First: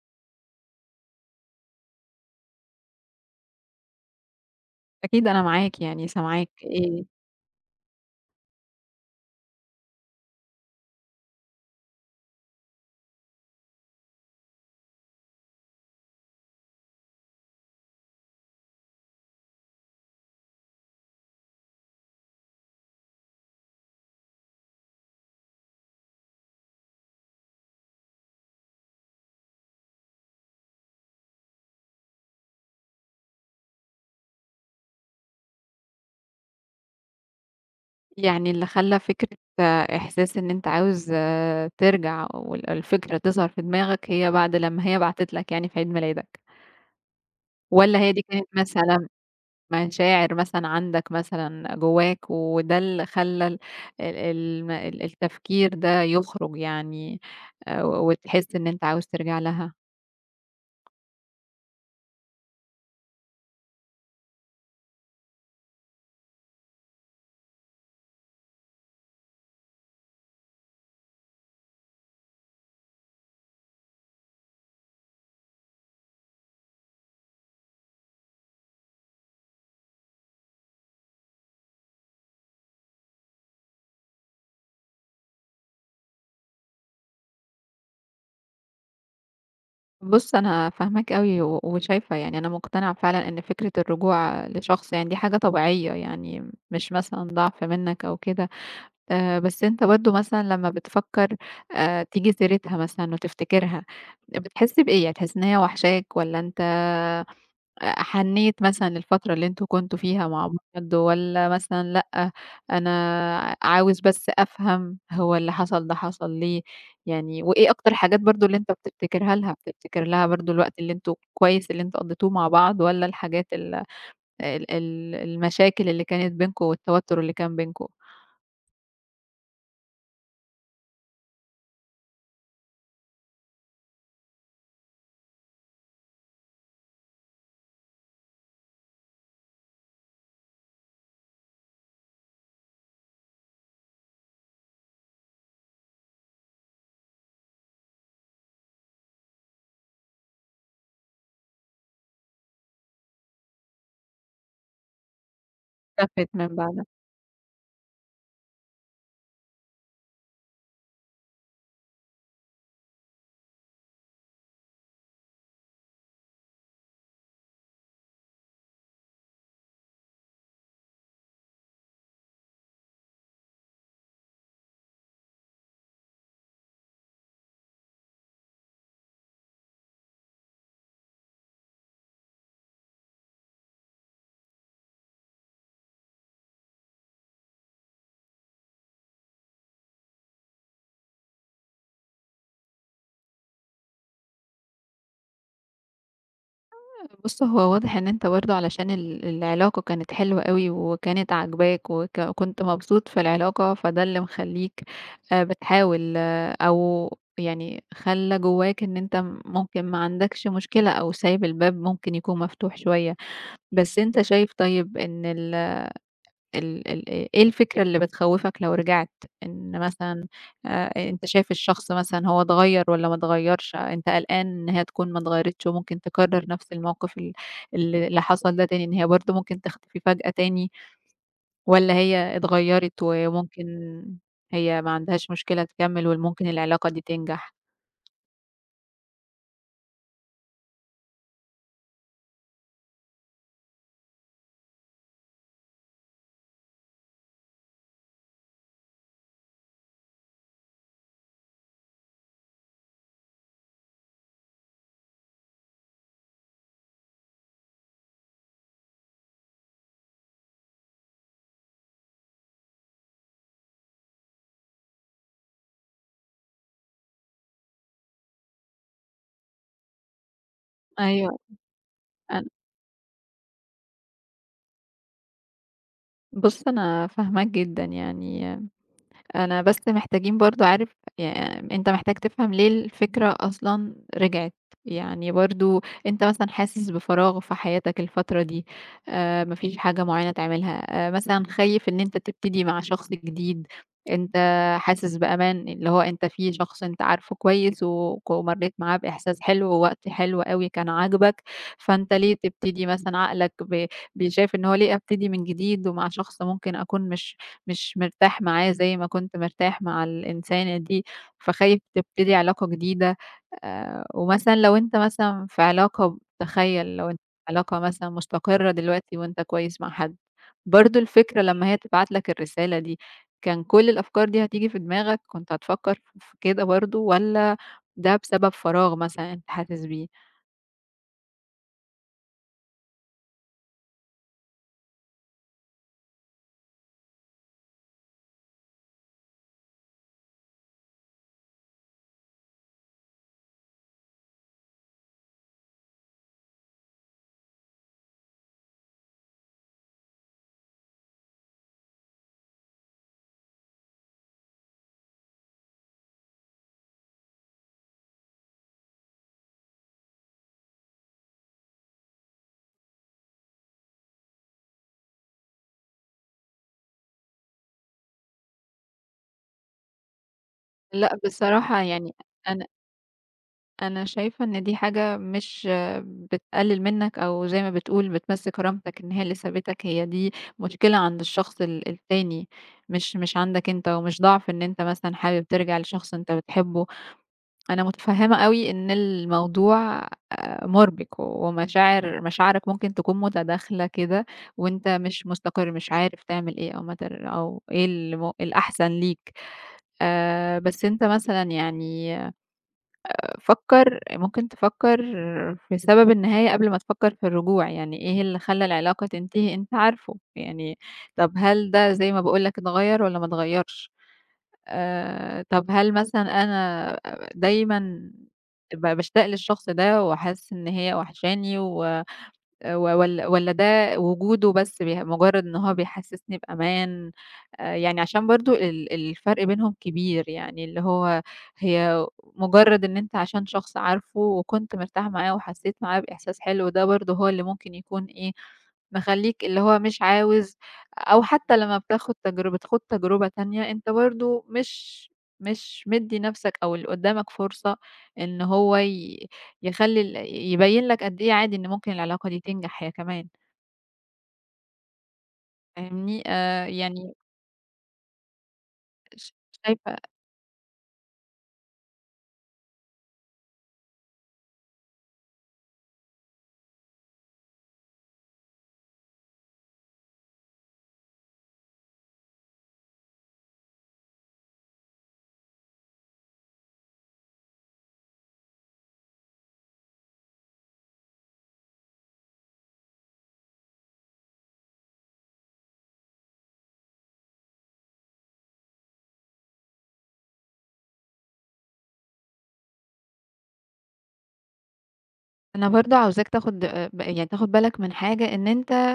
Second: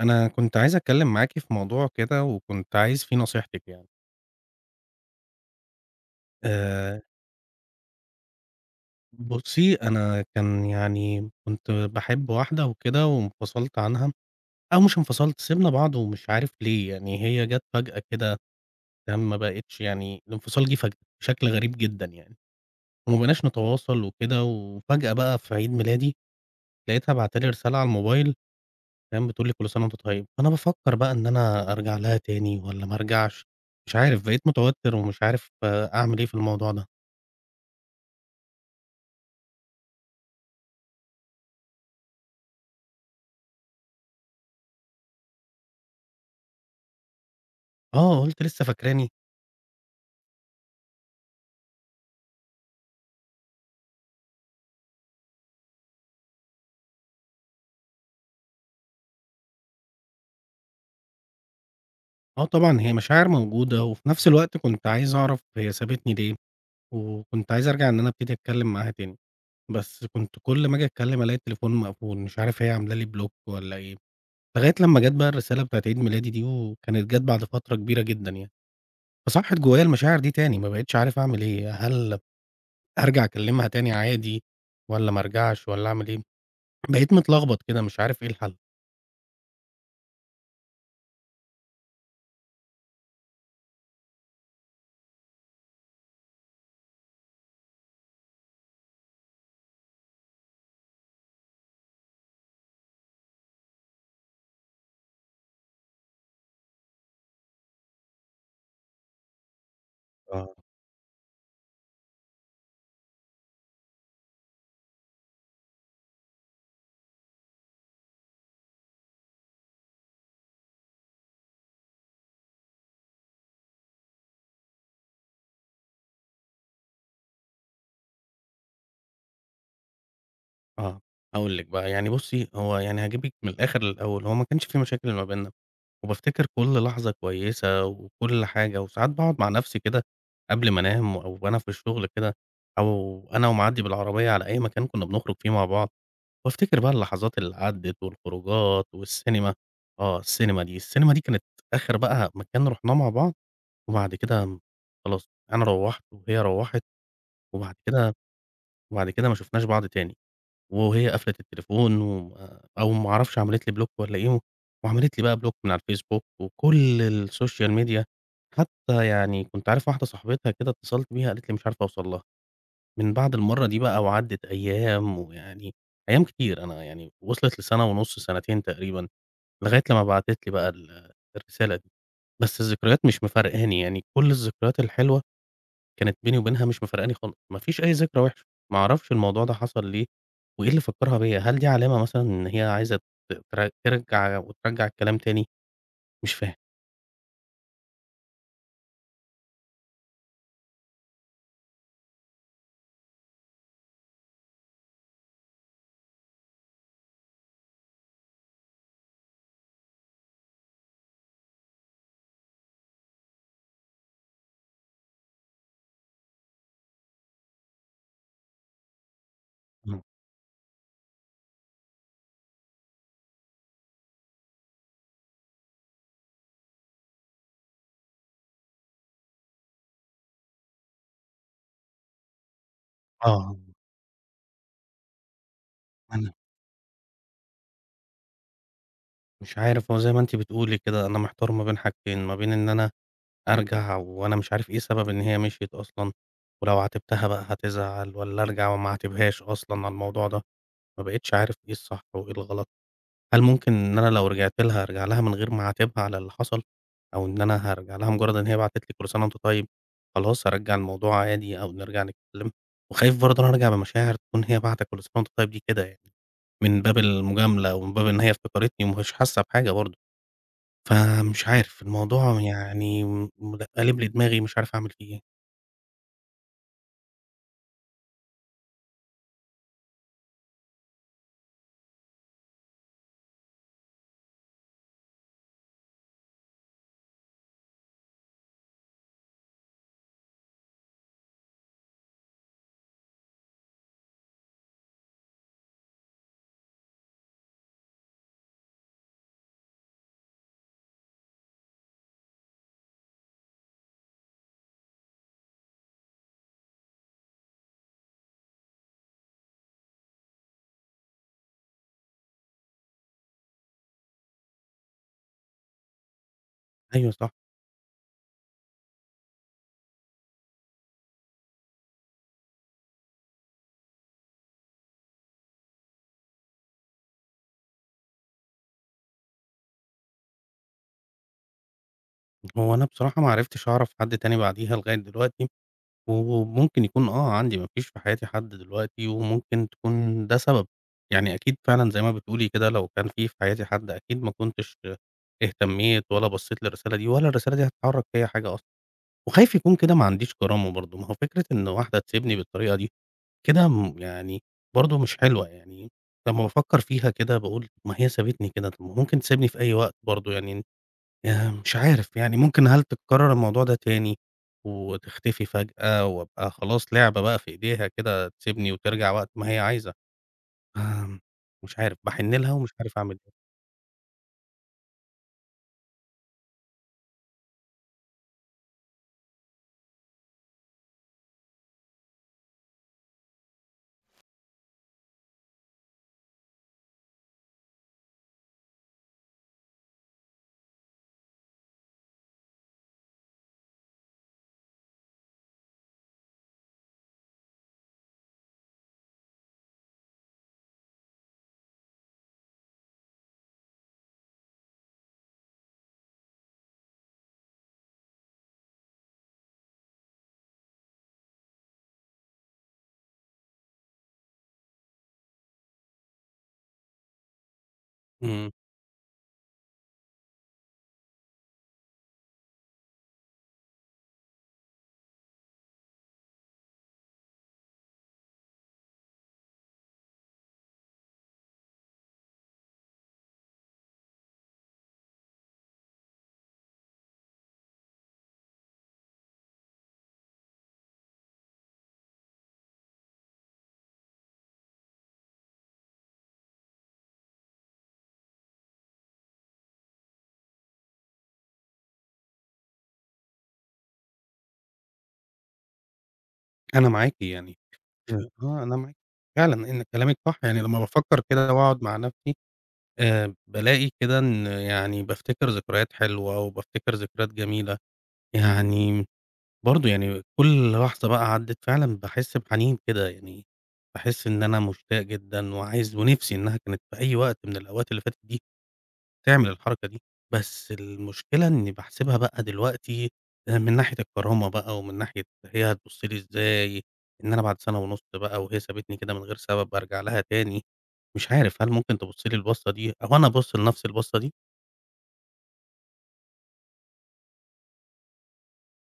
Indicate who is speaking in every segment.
Speaker 1: أنا كنت عايز أتكلم معاكِ في موضوع كده، وكنت عايز فيه نصيحتِك يعني.
Speaker 2: أكيد أنا معاك، يعني سامعاك.
Speaker 1: آآ، بُصّي، أنا كان يعني كنت باحب واحدة وكده وانفصلت عنها، أو مش انفصلت، سِبنا بعض ومش عارف ليه، يعني هي جات فجأة كده، تمام، ما بقِتش يعني الانفصال جِه فجأة بشكل غريب جدًا يعني، وما بقيناش نتواصل وكده، وفجأة بقى في عيد ميلادي لقيتها باعتة لي رسالة على الموبايل فاهم، بتقول لي كل سنة وأنت طيب، فأنا بافكّر بقى إن أنا أرجع لها تاني والّا ما أرجعش، مش عارف بقيت متوتّر ومش عارف أعمل إيه في الموضوع ده.
Speaker 2: يعني اللي خلّى فكرة إحساس إن أنت عاوز، ترجع الفكرة تظهر في دماغك هي بعد لمّا هي بعتت لك يعني في عيد ميلادك، والّا هي
Speaker 1: آه،
Speaker 2: دي
Speaker 1: قُلت
Speaker 2: كانت
Speaker 1: لسه فاكراني؟
Speaker 2: مثلًا مشاعر مثلًا عندك مثلًا جواك وده اللي خلّى ال ال الم ال التفكير ده يخرج يعني، وتحس إن أنت عاوز ترجع لها؟
Speaker 1: آه طبعًا، هي مشاعر موجودة وفي نفس الوقت كنت عايز أعرف هي سابتني ليه، وكنت عايز أرجع إن أنا أبتدي أتكلّم معاها تاني، بس كنت كل ما آجي أتكلّم ألاقي التليفون مقفول، مش عارف هي عاملة لي بلوك والّا إيه، لغاية لمّا جات بقى الرسالة بتاعة عيد ميلادي دي، وكانت جات بعد فترة كبيرة جدًا يعني، فصحّت جوايا المشاعر دي تاني، ما بقيتش عارف أعمل إيه، هل أرجع أكلمها تاني عادي والّا ما أرجعش والّا أعمل إيه؟ بقيت متلخبط كده مش عارف إيه الحل.
Speaker 2: بُص، أنا فاهماك أوي وشايفة، يعني أنا مقتنعة فعلًا إن فكرة الرجوع لشخص يعني دي حاجة طبيعية، يعني مش مثلًا ضعف منّك أو كده. بس أنت برضه مثلًا لمّا بتفكّر، تيجي سيرتها مثلًا وتفتكرها، بتحس بإيه؟ يعني تحس إن هي وحشاك والّا أنت حنّيت مثلًا للفترة اللي أنتم كنتم فيها مع
Speaker 1: آه.
Speaker 2: بعض والّا مثلًا لأ. أنا عاوز بس أفهم هو اللي حصل ده حصل ليه؟ يعني وإيه أكتر الحاجات برضه اللي أنت بتفتكرها لها، بتفتكر لها برضه الوقت اللي أنتم كويس اللي أنتم قضّيتوه مع بعض والّا الحاجات ال ال ال المشاكل اللي كانت بينكم والتوتُّر اللي كان بينكم
Speaker 1: آه، هاقول لِك بقى، يعني بُصّي، هو يعني هاجيبِك من الآخر للأول، هو ما كانش في مشاكل ما بيننا، وبافتكر كل لحظة كويسة وكل حاجة، وساعات باقعد مع نفسي كده قبل ما أنام أو وأنا في الشغل كده، أو أنا ومعدّي بالعربية على أي مكان كنا بنخرج فيه مع بعض، وافتكر بقى اللحظات اللي عدّت والخروجات والسينما، السينما دي كانت آخر بقى مكان رُحناه مع بعض وبعد كده خلاص، أنا روّحت
Speaker 2: اختفت
Speaker 1: وهي
Speaker 2: من
Speaker 1: روّحت،
Speaker 2: بعد؟
Speaker 1: وبعد كده وبعد كده ما شُفناش بعض تاني، وهي قفلت التليفون وما أو ما أعرفش عملت لي بلوك والّا إيه، وعملت لي بقى بلوك من على الفيسبوك وكل السوشيال ميديا، حتى يعني كنت عارف واحدة صاحبتها كده اتصلت بيها قالت لي مش عارفة أوصل لها، من بعد المَرّة دي بقى وعدِّت أيام ويعني أيام كتير، أنا يعني وصلت لسَنة ونُص، سَنتين تقريبًا، لغاية لمّا بعتت لي بقى الرسالة دي، بس الذكريات مش مفارقاني، يعني كل الذكريات الحلوة كانت بيني وبينها مش مفارقاني خالص، ما فيش أي ذكرى وحشة، ما أعرفش الموضوع ده حصل ليه، وإيه اللي فكّرها بيّا، هل دي علامة مثلًا إن هي عايزة ت تر ترجع وترجّع الكلام تاني؟ مش فاهم.
Speaker 2: بُص، هو واضح إن أنت برضه علشان العلاقة كانت حلوة أوي وكانت عاجباك وكنت مبسوط في العلاقة، فده اللي مخلّيك، بتحاول، أو يعني خلّى جواك إن أنت ممكن ما عندكش مشكلة أو سايب الباب ممكن يكون مفتوح شوية. بس أنت شايف طيب إن ال ال ال إيه الفكرة اللي بتخوّفك لو رجعت؟ إن
Speaker 1: إمم.
Speaker 2: مثلًا، أنت شايف الشخص مثلًا هو اتغيّر والّا ما اتغيّرش، أنت قلقان إن هي تكون ما اتغيّرتش وممكن تكرّر نفس الموقف ال ال اللي حصل ده تاني، إن هي برضه ممكن تختفي فجأة تاني والّا هي اتغيّرت
Speaker 1: آه،
Speaker 2: وممكن هي ما عندهاش مشكلة تكمّل
Speaker 1: أنا
Speaker 2: ممكن العلاقة دي تنجح؟
Speaker 1: مش عارف، هو زي ما أنتِ بتقولي كده أنا محتار ما بين حاجتين، ما بين إن أنا أرجع وأنا مش عارف إيه سبب إن هي مشيت أصلًا، ولو عاتبتها بقى هتزعل والّا أرجع وما أعاتبهاش أصلًا على الموضوع ده، ما بقيتش عارف إيه الصح وإيه الغلط. هل ممكن إن أنا لو رجعت لها أرجع لها من غير ما أعاتبها على اللي حصل؟ أو إن أنا هارجع لها مجرد إن هي بعتت لي كل سنة وأنت طيب، خلاص هارجّع الموضوع عادي أو نرجع نتكلم، وخايف برضه إن أنا أرجع بمشاعر تكون هي باعتة كل سنة وأنت طيب دي كده يعني، من باب المجاملة ومن باب إن هي افتكرتني ومش حاسة بحاجة برضه،
Speaker 2: أيوه.
Speaker 1: فمش عارف الموضوع
Speaker 2: أن
Speaker 1: يعني م م قالب لي دماغي مش عارف أعمل فيه إيه.
Speaker 2: بُص أنا فاهماك جدًا يعني. أنا بس محتاجين برضه عارف يعني أنت محتاج تفهم ليه الفكرة أصلًا رجعت، يعني برضه أنت مثلًا حاسس بفراغ في حياتك الفترة دي، ما فيش حاجة معينة تعملها، مثلًا خايف إن أنت تبتدي مع شخص جديد، أنت حاسس بأمان اللي هو أنت في شخص أنت عارفه كويس ومريت معاه بإحساس حلو ووقت حلو أوي كان عاجبك، فأنت ليه تبتدي مثلًا عقلك ب ب شايف إن هو ليه أبتدي من جديد ومع شخص ممكن أكون مش مرتاح معاه زي ما كنت مرتاح مع الإنسانة دي، فخايف تبتدي علاقة جديدة. ومثلًا لو أنت مثلًا في علاقة تخيل لو
Speaker 1: أيوه
Speaker 2: أنت
Speaker 1: صح،
Speaker 2: في علاقة مثلًا مستقرة دلوقتي وأنت كويس مع حد، برضه الفكرة لمّا هي تبعت لك الرسالة دي، كان كل الأفكار دي هتيجي في دماغك، كنت هتفكر في كده برضه والّا ده بسبب فراغ مثلًا أنت حاسس بيه؟
Speaker 1: هو أنا بصراحة ما عرفتش أعرف حد تاني بعديها لغاية دلوقتي. وممكن يكون عندي ما فيش في حياتي حد دلوقتي وممكن تكون ده سبب، يعني أكيد فعلًا زي ما بتقولي كده لو كان في حياتي حد أكيد ما كنتش اهتميت ولا بصيت للرسالة دي ولا الرسالة دي هتحرّك فيّا حاجة أصلًا، وخايف يكون كده ما عنديش كرامة برضه، ما هو فكرة إن واحدة تسيبني بالطريقة دي كده يعني برضه مش حلوة، يعني لمّا بافكّر فيها كده باقول ما هي سابتني كده، طَب ما ممكن تسيبني في أي وقت برضه يعني مش عارف، يعني ممكن هل تتكرر الموضوع ده تاني وتختفي فجأة وأبقى خلاص لعبة بقى في إيديها كده تسيبني وترجع وقت ما هي عايزة،
Speaker 2: لأ
Speaker 1: آمم مش
Speaker 2: بصراحة
Speaker 1: عارف،
Speaker 2: يعني.
Speaker 1: باحن لها
Speaker 2: أنا
Speaker 1: ومش عارف أعمل إيه.
Speaker 2: أنا شايفة إن دي حاجة مش بتقلل منك أو زي ما بتقول بتمسّك كرامتك إن هي اللي سابتك، هي دي مشكلة عند الشخص التاني، مش عندك أنت، ومش ضعف إن أنت مثلًا حابب ترجع لشخص أنت بتحبه. أنا متفهمة أوي إن الموضوع مُربِك، مشاعرك ممكن تكون متداخلة كده، وأنت مش مستقر، مش عارف تعمل إيه أو ما تر أو إيه الأحسن ليك. بس أنت مثلًا يعني فكّر ممكن تفكّر في سبب النهاية قبل ما تفكّر في الرجوع، يعني إيه اللي خلّى العلاقة تنتهي أنت عارفه. يعني طب هل ده زي ما باقول لك اتغيّر والّا ما اتغيّرش، طب هل مثلًا أنا دايمًا
Speaker 1: إمم،
Speaker 2: باشتاق للشخص ده وحاسس إن هي وحشاني و و والّا والّا ده وجوده بس بيه مجرّد إن هو بيحسّسني بأمان. يعني عشان برضه الفرق بينهم كبير، يعني اللي هو هي مجرّد إن أنت عشان شخص عارفه وكنت مرتاح معاه وحسّيت معاه بإحساس حلو، ده برضه هو اللي ممكن يكون إيه، مخلّيك اللي هو مش عاوز، أو حتّى لمّا بتاخُد تجربة تخوض تجربة تانية، أنت برضه مش مدّي نَفْسك أو اللي قُدّامك فرصة إن هو يخلّي يبيّن لك قد إيه عادي إن ممكن العلاقة دي تنجح هي كمان. فاهمني؟
Speaker 1: أنا
Speaker 2: يعني
Speaker 1: معاكِ يعني، أنا معاكِ،
Speaker 2: ش
Speaker 1: فعلًا إن
Speaker 2: شايفة.
Speaker 1: كلامِك صح، يعني لمّا بافكّر كده وأقعد مع نفسي بالاقي كده إن يعني بافتكر ذكريات حلوة وبافتكر ذكريات جميلة، يعني برضه يعني كل لحظة بقى عدِّت فعلًا باحس بحنين كده، يعني باحس إن أنا مشتاق جدًا وعايز ونِفْسي إنها كانت في أي وقت من الأوقات اللي فاتت دي تعمل الحركة دي، بس المشكلة إني باحسبها بقى دلوقتي من ناحية الكرامة بقى ومن ناحية هي هتبُص لي إزاي، إن أنا بعد سَنة ونُص بقى وهي سابتني كده من غير سبب أرجع لها تاني، مش عارف هل ممكن تبُص لي البَصّة دي أو أنا أبُص لنَفْسي البَصّة دي؟
Speaker 2: أنا برضه عاوزاك تاخد، ب يعني تاخد بالك من حاجة إن أنت،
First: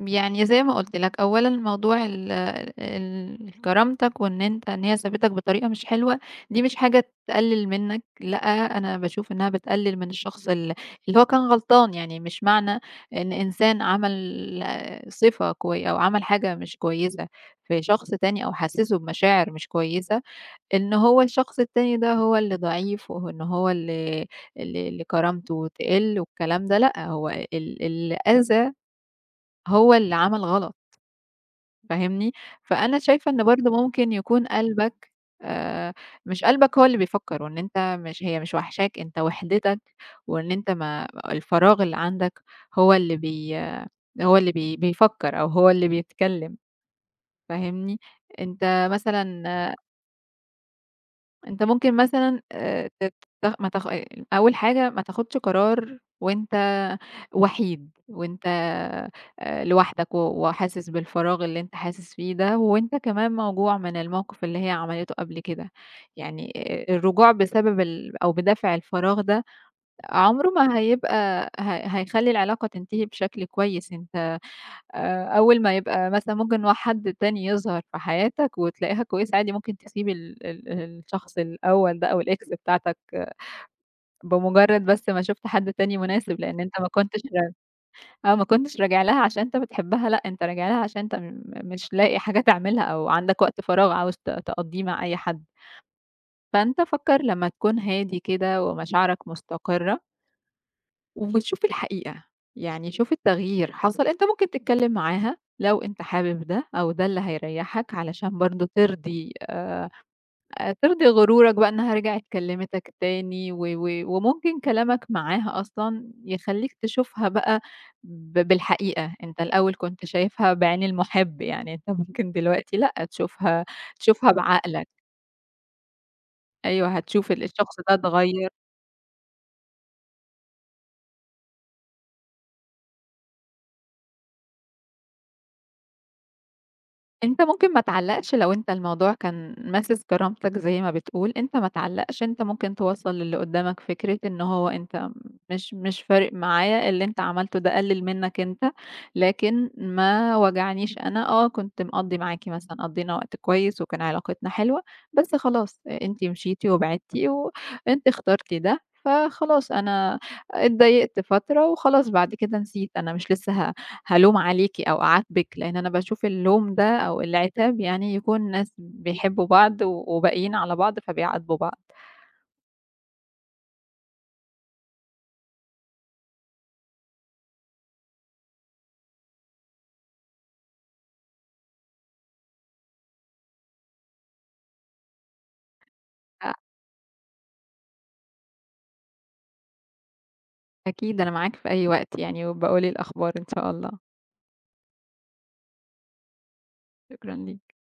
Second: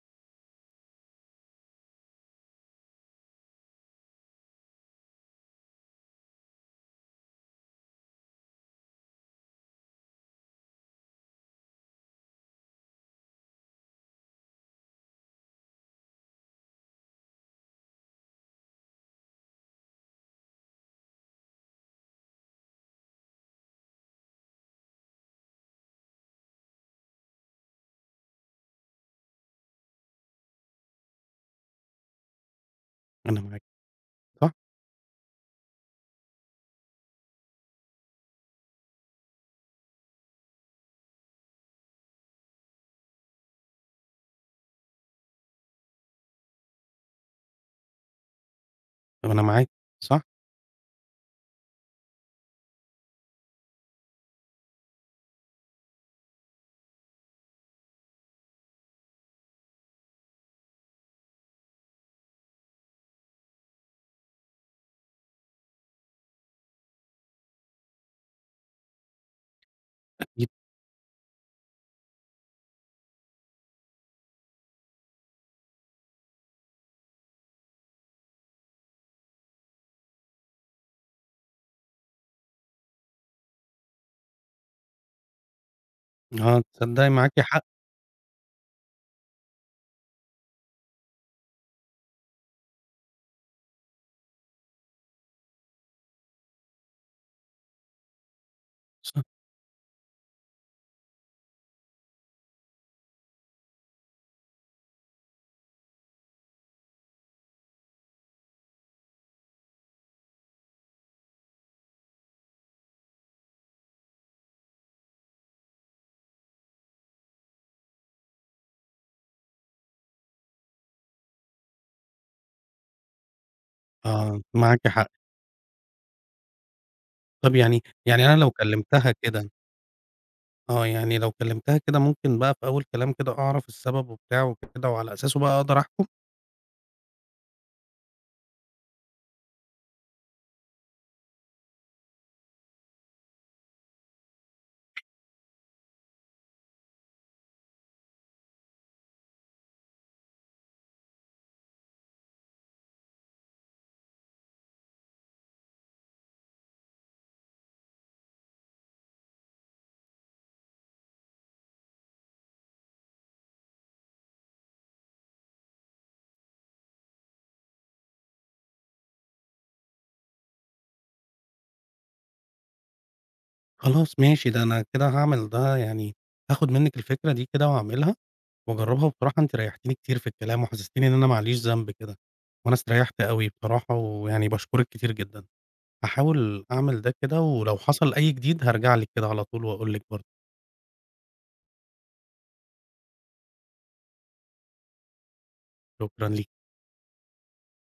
Speaker 2: يعني زي ما قُلت لك، أولًا موضوع ال ال كرامتك وإن أنت إن هي سابتك بطريقة مش حلوة، دي مش حاجة تقلل منك. لأ، أنا باشوف إنها بتقلل من الشخص اللي هو كان غلطان، يعني مش معنى إن إنسان عمل صفة كوي أو عمل حاجة مش كويسة في شخص تاني أو حسّسه بمشاعر مش كويسة، إن هو الشخص التاني ده هو اللي ضعيف وإن هو اللي كرامته تقِل والكلام ده لأ، هو الأذى هو اللي عمل غلط. فاهمني؟ فأنا شايفة
Speaker 1: أنا
Speaker 2: إن
Speaker 1: معاكِ
Speaker 2: برضه ممكن يكون
Speaker 1: صح،
Speaker 2: قلبك، آآ مش قلبك هو اللي بيفكّر، وإن أنت مش هي مش واحشاك، أنت وحدتك وإن أنت ما الفراغ اللي عندك هو اللي بي هو اللي بي بيفكّر أو هو اللي بيتكلّم. فاهمني؟ أنت
Speaker 1: أنا
Speaker 2: مثلًا
Speaker 1: معاكِ صح،
Speaker 2: أنت ممكن مثلًا، تت ما تاخ يعني أول حاجة ما تاخدش قرار وأنت وحيد، وأنت لوحدك وحاسس بالفراغ اللي أنت حاسس فيه ده، وأنت كمان موجوع من الموقف اللي هي عملته قبل كده. يعني الرجوع بسبب ال أو بدافع الفراغ ده
Speaker 1: أكيد
Speaker 2: عمره ما هيبقى هيخلّي العلاقة تنتهي بشكل كويس. أنت، أول ما يبقى مثلًا ممكن هو حد تاني يظهر في حياتك وتلاقيها كويسة عادي ممكن تسيب ال ال الشخص الأول ده أو الex بتاعتك بمجرد بس ما شُفت حد تاني مناسب، لإن أنت ما
Speaker 1: تصدّقي
Speaker 2: كنتش
Speaker 1: معاكِ
Speaker 2: ر
Speaker 1: حق
Speaker 2: آه، ما كنتش راجع لها عشان أنت بتحبها، لأ أنت راجع لها عشان أنت مش لاقي حاجة تعملها أو عندك وقت فراغ عاوز تقضّيه مع أي حد. فأنت فكّر لمّا تكون هادي كده
Speaker 1: صح.
Speaker 2: ومشاعرك مستقرة وشوف الحقيقة، يعني شوف التغيير حصل. أنت ممكن تتكلّم معاها لو أنت حابب ده أو ده اللي هيريّحك علشان برضه ترضي، غرورك بقى إنها رجعت كلّمتك تاني و و وممكن كلامك معاها أصلًا يخلّيك تشوفها بقى، بالحقيقة. أنت الأول كنت شايفها بعين المُحب يعني أنت ممكن دلوقتي لأ، تشوفها
Speaker 1: آه، معاكِ
Speaker 2: بعقلك.
Speaker 1: حق.
Speaker 2: أيوه هتشوف
Speaker 1: طب
Speaker 2: الشخص
Speaker 1: يعني
Speaker 2: ده
Speaker 1: يعني أنا
Speaker 2: اتغيّر.
Speaker 1: لو كلمتها كده آه، يعني لو كلمتها كده ممكن بقى في أول كلام كده أعرف السبب وبتاع وكده وعلى أساسه بقى أقدر أحكم؟
Speaker 2: أنت ممكن ما تعلّقش لو أنت الموضوع كان ماسس كرامتك زي ما بتقول، أنت ما تعلّقش، أنت ممكن توصّل للي قدّامك فكرة إن هو أنت مش فارق معايا اللي أنت عملته ده قلِّل منّك أنت، لكن ما وجعنيش أنا. آه كنت مقضّي معاكِ مثلًا قضّينا وقت كويس وكان علاقتنا حلوة، بس خلاص أنتِ مشيتِ وبعدتِ وأنتِ اخترتِ ده، فخلاص أنا اتضايقت فترة وخلاص بعد كده نسيت، أنا مش لسه هالوم عليكِ أو أعاتبِك، لإن أنا باشوف اللوم ده أو العتاب يعني يكون ناس بيحبّوا بعض وباقيين على بعض فبيعاتبوا بعض.
Speaker 1: خلاص ماشي، ده أنا كده هاعمل ده يعني هاخد منِّك الفكرة دي كده وهاعملها وأجرّبها، وبصراحة أنتِ ريّحتيني كتير في الكلام وحسستيني إن أنا ما عليش ذنب كده، وأنا استريّحت أوي بصراحة ويعني باشكرِك كتير جدًا.
Speaker 2: أ
Speaker 1: هاحاول أعمل ده كده ولو حصل أي جديد هارجع لِك كده على طول وأقول لِك برضه.
Speaker 2: أكيد أنا معاك في أي وقت يعني، وابقى قُل لي الأخبار إن شاء الله.
Speaker 1: شكرًا ليكِ.
Speaker 2: شكرًا ليك.